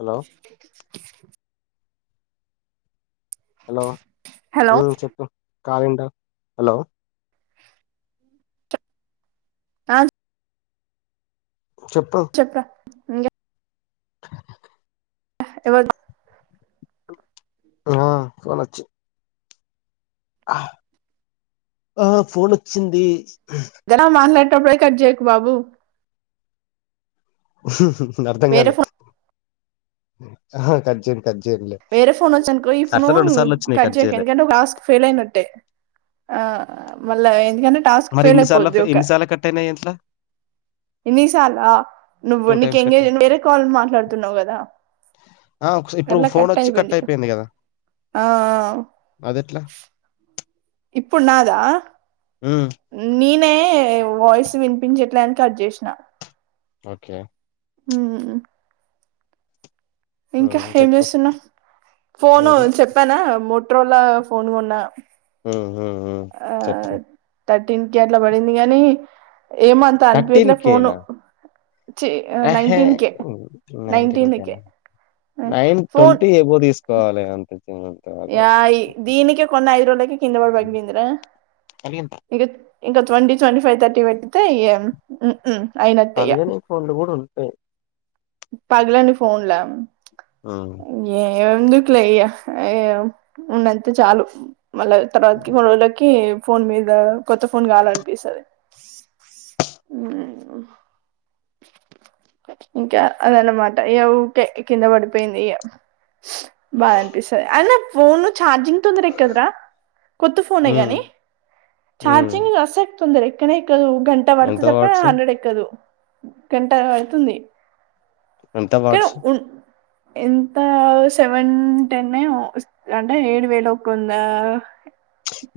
Hello hello hello చెప్పు కాలంట hello అ చెప్పు ఇంగా అ [unintelligible] ఆ సనచ్చి ఆ ఫోన్ వచ్చింది గణ మార్నాడ్ [unintelligible] కట్ జేయకు బాబు నర్థం వేరే కాలే ఫోన్ అహ కట్జెన్ వేరే ఫోన్ వచ్చానుకో ఈ ఫోను రెండు సార్లు వచ్చినాయి కట్ చేయక చేయలే ఎందుకంటే ఒక టాస్క్ ఫెయిల్ అయినట్టే ఆ మళ్ళ ఎంద్ మరి ఇన్నిసార్లా ఫె ఇన్నిసార్లా కట్టాయిన్నాయ్ ఎట్లా ఇన్నిసాల నువ్వు టూ నీక్ టైమ్స్ కట్ ఎంగేజ్ అయినాయి ఉంటేనే కాల్ మాట్లాడుతున్నావు కదా ఆ ఒకసా- ఇప్పుడు అట్లా ఫోన్ కట్ వచ్చి అయిపోయింది కదా ఆ ఆ అదెట్లా ఇప్పుడు నాదా ఉమ్ నీన్ అంటే వాయిస్ వినిపించట్లని కట్ చేసిన ఓకే హ్మ్ ఇంకా ఉమ్ ఏం చెప్పు చేస్తున్నాం ఫోను ఏంలే చెప్పానా మోట్ ట్రోలా ఫోన్ కొన్నా మ్మ్ ఆ థర్టీన్ కె అట్లా పడింది గానీ ఏమో అంత అనిపియట్కే ఫోను చి హేహే నైన్టీన్ కే నైన్టీన్ కేనా నైన్ ట్వంటీ ఏబో తీసుకోవాలి [inaudible] యాయి దీనికే కొన్న ఐదు రోళ్లకి కిందబడి పగిలిపోయిందిరా అలిగిన ఇంగా ఇం ట్వంటీ ట్వంటీ ఫైవ్ తర్టీ పెట్టితే ఇగా అయినట్టే ఇగా అలిగని ఫోన్లు కూడా ఉంటాయి పగలని ఫో ఫోన్లా ఆ ఏవండీ క్లెయ్య అయ్యో ఉన్నంతే చాలు మళ్ళా తప్తకి వొళ్ళకి ఫోన్ మీద కొత్త ఫోన్ కావాలనిపిస్తాది మ్మ్ ఇంకా అదన్నమాట ఇగా ఊకే కింద పడిపోయింది ఇగా బాద్ పిస్తది అయిన ఫోను చార్జింగ్ తొందర ఎక్కదరా కొత్త ఫోన్ ఏ గాని ఉమ్ చార్జింగ్ అస తొందర ఎక్కనే ఎక్కదు గంట ఎంత వడుతేదప్ప వాట్స్ హండ్రెడ్ ఎక్కదు గంట పడుతుంది ఎంత కానీ వాట్స్ ఉ ఎంత సెవెన్ టెన్ ఏమో అంటే ఏడు వేల ఒకంద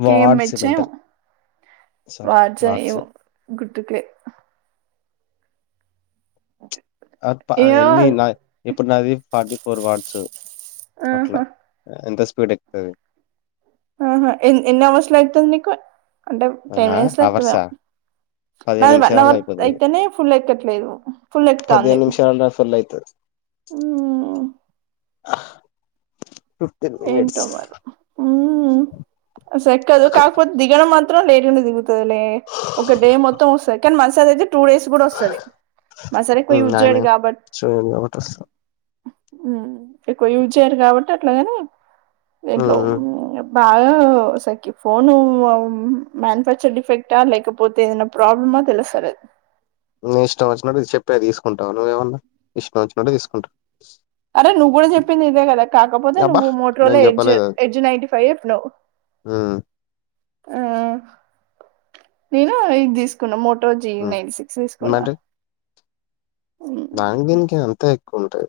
వార్డ్ సిమెంటల్ వార్జయం మో గు తుకే ఆ ప ఏమో ఎన్ని నా ఇప్పుడు నాది ఫార్టీ ఫోర్ వాడ్సు అట్ల ఆహా ఎంత పెడెక్తది ఆహా ఎన్ ఎన్ అవర్స్ లో ఎకుతది నీకు అంటే టెన్ ఆ మినిట్స్ లో అవర్సా ఎక్కుతదేమో పదిహేను నాది వన్ నిమిషాల్లో అవర్ అయిపోతది అయితేనే ఫుల్ ఎక్కట్లేదు ఫుల్ ఎక్కుతాంది. పదిహేను నిమిషాల్లో ఫుల్ అయితది హ్మ్ హ ఏంటోమారి హ్మ్ అసల్ ఎక్కదు కాకపోతే దిగడం మాత్రం త్రం లేట్ గనే దిగుతది లే ఒక డే మొత్తం వస్తది కానీ మన సైడ్ అయితే టూ డేస్ కూడా వస్తది మా సైడ్ ఆయన ఎక్కువచేయడు కాబట్టి చూడు ఒకటి వస్తా ఎక్కువ యూజయర్ కాబట్టి అట్లగానే ఏంట్లో బాగా సకి ఫోను మ్యానుఫ్యాక్చర్ డిఫెక్టా లేకపోతే ఏదనా ప్రాబ్లమా తెలుస్తలేదు. నీ ఇష్టం వచ్చినట్టు చెప్పేది తీసుకుంటావు నువ్వేమన్నా ఇష్టం వచ్చినట్టు తీసుకుంటావు. అరే నువ్వు కూడా చెప్పింది ఇదే కదా కాకపోతే అబ్బా నువ్వు మోట్రో లో నేను ఎడ్జ్ చెప్పలేదు అది ఎడ్జ్ నైన్టి ఫైవ్ చెప్పినవ్. ఉమ్ ఆ నేను ఇది తీసుకున్నా ము ఈ రొజీ ఉమ్ నైన్ సిక్స్ తీసుకున్నా బాంగ్ బిన్కి అంతే కొంటాయ్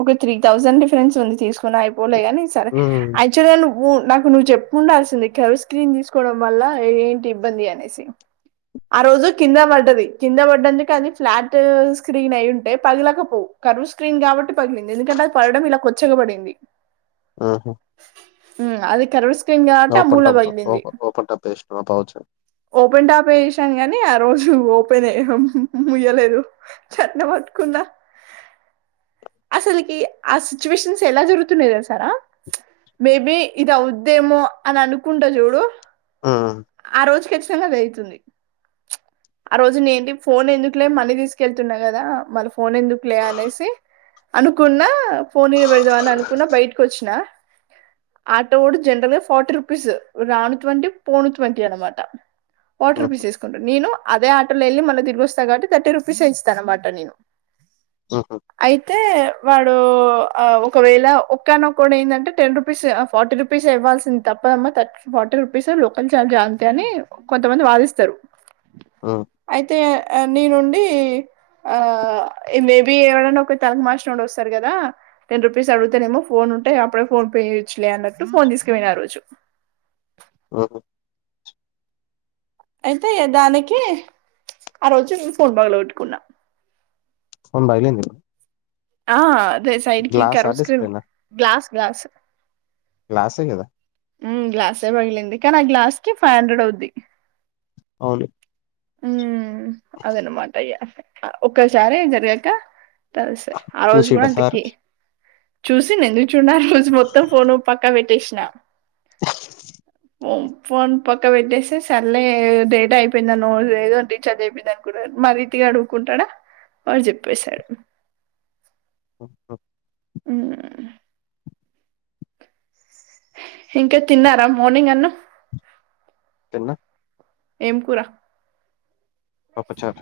ఒకత్రి తౌజెండ్ డిఫరెన్స్ ఉంది తీసుకున్నా ఉంలేగాని సరే హ్మ్. అచవల్ గ నవ్ నాకు నువ్వు చెప్పుండాల్సింది కెమిస్ట్రి తీసుకోవడం వల్ల ఏంటి ఇబ్బంది అనేసి ఆ రోజు కింద పడ్డది కింద పడ్డది కానిఫ్లాట్ స్క్రీన్ అయి ఉంటే పగలకపోవు కరువు స్క్రీన్ కాబట్టి. పగిలింది ఎందుకంటే అది పడడం ఇలా కొద చ్చగబడింది. ఆహా ఉమ్అది కరోస్ క్లిన కవటి ఆమూల టాప్ బగిలింది ఓప్ ఓపెన్ టాప్ ఏసినవా పౌచ్? ఓపెన్ టాపే స్ కాని ఆ రోజు ఓపెన్ అయ ముయ్యలేదు చట్న పట్టుకున్నా అసలకి ఆ సిచ్యువేషన్స్ ఎలా జరుగుతున్నాది అసారా మేబి ఇది అవుద్దేమో అని అనుకుంటా చూడు హ్మ్. ఆ రొజ్ కి తెల్లది అయితుంది ఆ రోజు నేంటి ఫోన్ ఎందుకులే మనీ తీసుకెళ్తున్నా కదా మళ్ ఫ ఫోన్ ఎందుకులే అనేసి అనుకున్న ఫోన్ ఈడ పెడదాం అని అనుకున్న బయటకు వచ్చిన ఆటోడు జెనరల్ గాఫోర్టీ రూపీస్ రాణూ ట్వంటీ పోనూ ట్వంటీన మాట హుహు. ప్వార్టీరుపీస్ తీసుకుంటాను నేను అదే ఆటోలో వెళి మళ్ తిరుగిస్తారు కాట్టి థర్టి రుపీస్ ఇస్తాతాన్నమాట నేను హుహు. అయితే వాడు ఒకవేళ ఒక్కనక్క ఏందంటే టెన్ రూపీస్ ఫార్టీ రూపీస్ ఇవ్వాల్సింది తప్పదమ్మాథర్ ఫార్టీ రూపీస్ లోకల్ చఛార్జ్ అంతే అని కొంతమంది వాదిస్తారు హ్మ్. అయితే నీ నుండి ఆ మేబి ఎవడన్నా ఒక తలకు మాషనోడు వస్తడు కదా టెన్ రూపీస్ అడుగుతేనేమో ఫోన్ ఉంటే అప్పుడే ఫోన్ పే ఇచ్చలే అన్నట్టు ఫోన్ తీసకపోయిన ఆ రోజు ఓహో అయితే దానికి ఆ రోజు ఫోన్ బగల గొట్టుకున్నా ఫోన్ బగిలింది ఆ అదే సైడ్కి కరూస్ క్రీమ్ డిస్‌ప్లేనా? గ్లాస్ గ్లాస్ గ్లాసే కదా! ఊమ్ గ్లాసే పగిలింది కానీ ఆ గ్లాస్ కి ఫైవ్ హండ్రెడ్ అవుద్ది అవును హ్మ్ అదేన్న మట ఇగ ఒక్కసారి ఏం జరిగాక తెలి సే ఆ రోజు కూడా చూసిండా సారు? అంతకి చూసిన ఎందుకు చూడన ఆ రోజు మొత్తం ఫోను పక్కా పెట్టేషి నా [unintelligible] ఓం ఫోన్ పక్క పెట్టేసి సళ్లే డేట అయిపోయిం ఊ లేదండి చదివిపిదానికి కూడా మరీ టీ అడుగుకుంటాడా వాడు చెప్పేసాడు ఓ ఊమ్ ఇంకా తిన్నారా మార్నింగ్ అన్న తిన్న ఎం కురా పపుచారు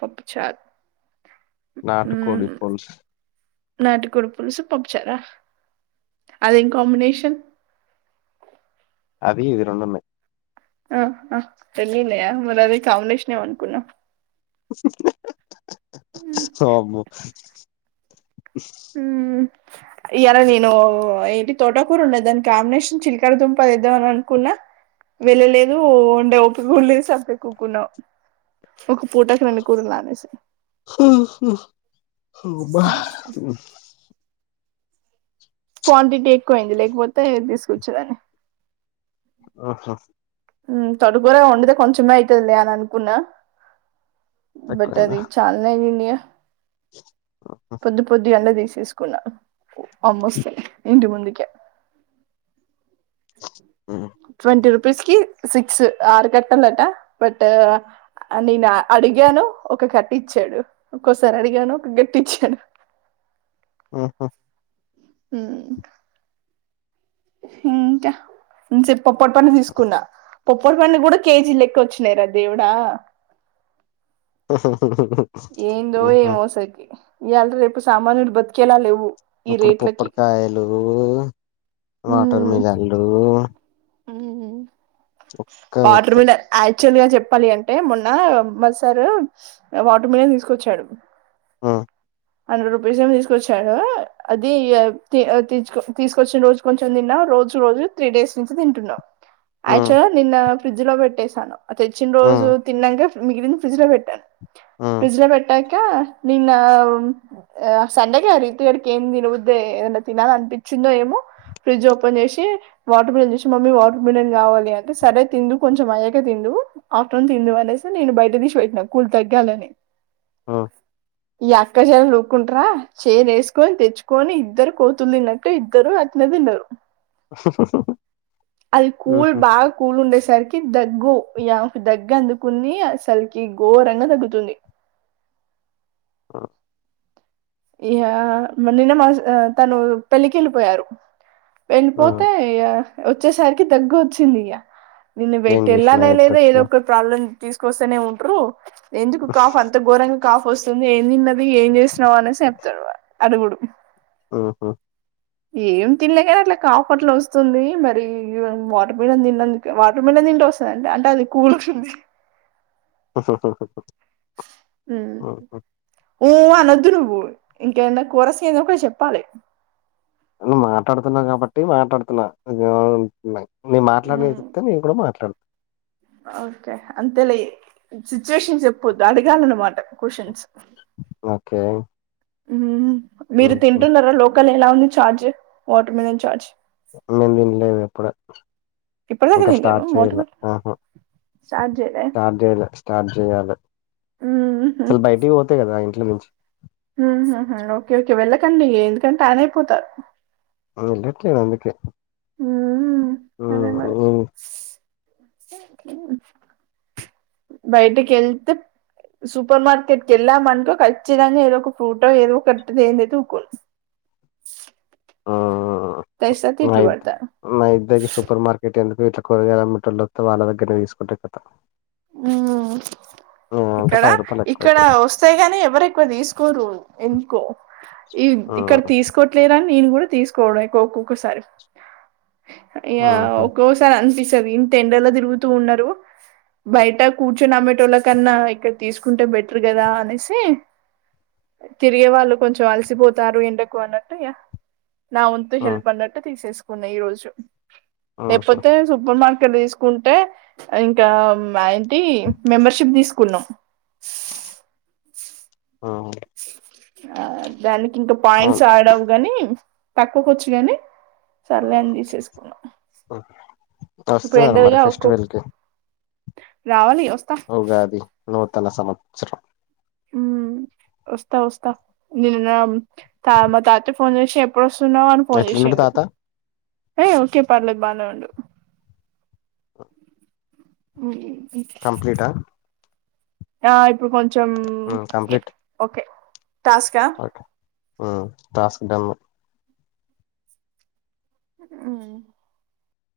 పపుచార్ నాటుకోడిపుల్స్ నాటికోడు పులుసు పప్పుచార అదిం కాంబినేషన్ అది ఇది రొండున్నాయి ఆ హ తెలినయ మరది కమినేషనేమో అనుకున్నా వామ్మో మ్ ఇయలా నేను ఏంటి తోటకూర ఉండే దాని కాంబినేషన్ చిలికర దుంపదేద్దాం అని అనుకున్నా వెళ్ళలేదు ఉండే ఓపికూడా లేదు సపె ఊకున్నా ఒక పూటకు రెండు కూరల అనేసి అమ్మా! క్వాంటిటీ ఎక్కువయింది లేకపోతే తీసుకొచ్చేదాన్ని ఆహా మ్ తోటకూర ఒండితె కొంచమే ఐతది లే అని అనుకున్నా బట్ ఎక్కువైందా? అది ఛాలన్ య పొద్దు పొద్దు గాల దీ తీసుకున్నాను ఆమొస్తే ఇంటి ముందుకే హ్మ్. ట్వంటీ రూ పీస్ కి సిక్స్ ఆరు కట్టలట బట్ ఆ నేను అడిగాను ఒక కట్ట ఇచ్చాడు ఇంకోసారి అడిగాను ఒక గట్టి ఇచ్చాడు ఆహా హూ హూ ఇంకా ఇంతసేపు పప్పటోను తీసుకున్నా పప్పొరు పండ్లు కూడా కేజీ లెక్క వచ్చినాయి రా దేవుడా హూ‌ హూ ఏందో ఏమో అసకి ఇయ్యాల్టి రేపు సామాన్యులు బతికేలా లేవు ఈ ఇప్పుడు రేట్లకి పుప్పడికాయలు వాటర్ మిలాన్ లు ఊహూ ఇంకా వాటర్ పోతాయి. మిలాన్ [unintelligible] చువల్ గా చెప్పాలి అంటే మొన్న మా సారు వాటర్ మిలాన్ తీసుకొచ్చాడు ఆ హండ్రెడ్ రూపీస్ ఏమో తీసుకొచ్చాడు. అది తీసుకొచ్చిన రోజు కొంచెం తిన్నా, రోజు రోజు త్రీ డేస్ నుంచి తింటున్నా, ఆ యాక్చువల్గా నిన్న ఫ్రిడ్జ్ లో పెట్టేశాను. అ తెచ్చిన ఆ రోజు తిన్నాంకా మిగిలింది ఫ్రిజ్ లో పెట్టాన్ ఆ ఫ్రిడ్జ్ లో పెట్టా కా నిన్న ఆ సండేకి ఆ రీతిగడికి ఏం తినవద్దే ఏదైనా తినాలి అనిపించిందో ఏమో ఫ్రిడ్జ్ ఓపెన్ చేసి వాటర్ మిలన్ చూసి మమ్మీ వాటర్ మిలన్ కావాలి అంటే సరే తింది కొంచెం అయయా తివు ఆఫ్టర్నూన్ తింద అనేసి నేను బయట తీసి పెట్టినాను కూల్ తగ్గాలని ఆ స్ అక్కజాల లుక్కుంటార చేరు వేసుకొని తెచ్చుకొని ఇద్దరు కోతులు తిన్నాక ఇద్దరు అతిన తిన్నారురు అది కూల్ ఉహు బాగా కూల్ ఉండ సరికి దగ్గుో యా దగ్గ అందుకుని అసరికి ఘోరంగా తగ్గుతుంది ఆ ఇ నిన్న మా తను పెళ్ళకి వెళ్ళిపోయారు ఆ! వెళ్ళిపోతే వచ్చేసరికి తగ్గ వచ్చింది ఇక నిేన్న బయట ఏం చేసినా వెళ్ళానే లేదా ఏదో ఎట్లొచ్చినా ఒక ప్రాబ్లం తీసుకొస్తేనే ఉంటరు ఎందుకు కాఫ్ అంత ఘోరంగా కాఫ్ వస్తుంది ఏం తిన్నది ఏం చేసినావు అనే సేపుతవా అడుగుడు ఆహా ఏం తిినలే కానీ అట్లా కాపట్లు వస్తుంది మరి వాటర్ మిలన్ తిందు వాటర్ మిలన్ తింటే వస్తుందింటడి అంటే అది కూల్ంటంది హాహూ హాహాహా ఊ ఊ.. అనొద్దు నువ్వు ఇంకేన్న కూరస ఏదో ఒక చెప్పాలి మాట్లాడుతున్నా కాబట్టి మాట్లాడుతున్నా నేను మాట్లాడనిది చెప్తే నేను కూడా మాట్లాడ ఓకే. అంతేలే, సిచ్యువేషన్ చెప్పోద్దు అడగాలన్నమాట క్వశ్చన్స్ ఒకే. హుహూ మీరు తింటున్నారా లోకలే ఎలా ఉంది ఛార్జ్? ! Watermelon charge. ! నేన్ దిన్లేదు ఎప్పుడు ఇప్పుడిదాక ఇంకా తినలేవా స్టార్ట్ వాటర్ చేయలే మిలన్ ఆహా స్టార్ట్ జైలే స్టార్ట్ చేయలే స్టార్ట్ జేయాలి అసలు బయటికి పోతే గదా ఇంటి నుంచి ఊహుహు ఓకే ఓకే వెళ్ళకండి ఎందుకంటే టాన్ అయిపోతారు ఆ ఎల్లట్లేదు అందుకే ఆ.. అ బయటకిళ్తే సూపర్ మార్కెట్కెళ్ళామనుకో ఖచ్చితంగా ఏదో ఒక ఫ్రీఫ్రూటో ఏదో ఒకది తెందైతే ఊకొను ఆ.... ఆహా నయిత్ పడతారు నయిదగి సూపర్ మార్కెట్ ఎంత వీట్లో కూరగాయలు అమ్మెటోళ్ళు వొస్తే వాళ్ళ దగ్గరనే తీసుకుంటే కతం. ఊ అంటే ఇక్కడ, పది రూపాయలు ఇక్కడ ఎక్కువైతది వస్తాయి గానీ ఎవరు ఎక్కువ తీసుకోరు ఎందుకో ఈ ఆ ఇక్కడ తీసుకోట్లేరని నేను కూడా తీసుకోవడం ఎకో ఒక్కొక్కసారి యా ఆహా ఒక్కోసారి అనిపిస్త తెరియు ఇంతేండలా తిరుగుతూ ఉన్నరు బయట కూర్చొని అమెట్టోల కన్నా ఇక్కడ తీసుకుంటే బెటర్ గదా అనేసి, తిరిగే వాళ్ళు కొంచెం అలసిపోతారు ఎండకు అన్నట్టు ఇగా,. నావుంతు ఆ హెల్ప్ అన్నట్టు తీసేసుకు కొన్న ఈ రోజు. ఆహా లేప్పోతే సూపర్ మార్కెట్ ఇక్కడ్ తీసుకుంటే ఇంకా వాయ్ టీ మెంబర్షిప్ తీసుకున్నాం. ఆ ఆ దానిక్ ఇంక పాయింట్స్ అవును ఆడవు గాని పక్కకొచ్చిగాని సర్లే అని తీసేసుకున్నాం ఇప్పుడు వస్తున్నార మరి ఎండలుగా ఒక్కొ ఫెస్టివల్ కి రావాలి ఒక్ ఉగాది నూ తన సంవత్సరం ఉం వస్తా వస్తా నిన్న తా మా తాత ఫోన్ చేసి ఎప్పుడు వస్త ఉన్నావని పోన్ ఎట్లున్నడు చేసిండు తాత ఏ ఓకే పర్లేదు బానే ఉండు. ఉం కంప్లీటా ఆ ఇప్పుడు కొంచెం కంప్లీట్ ఓకే టాస్కా ఆ టాస్క్ డన్ అ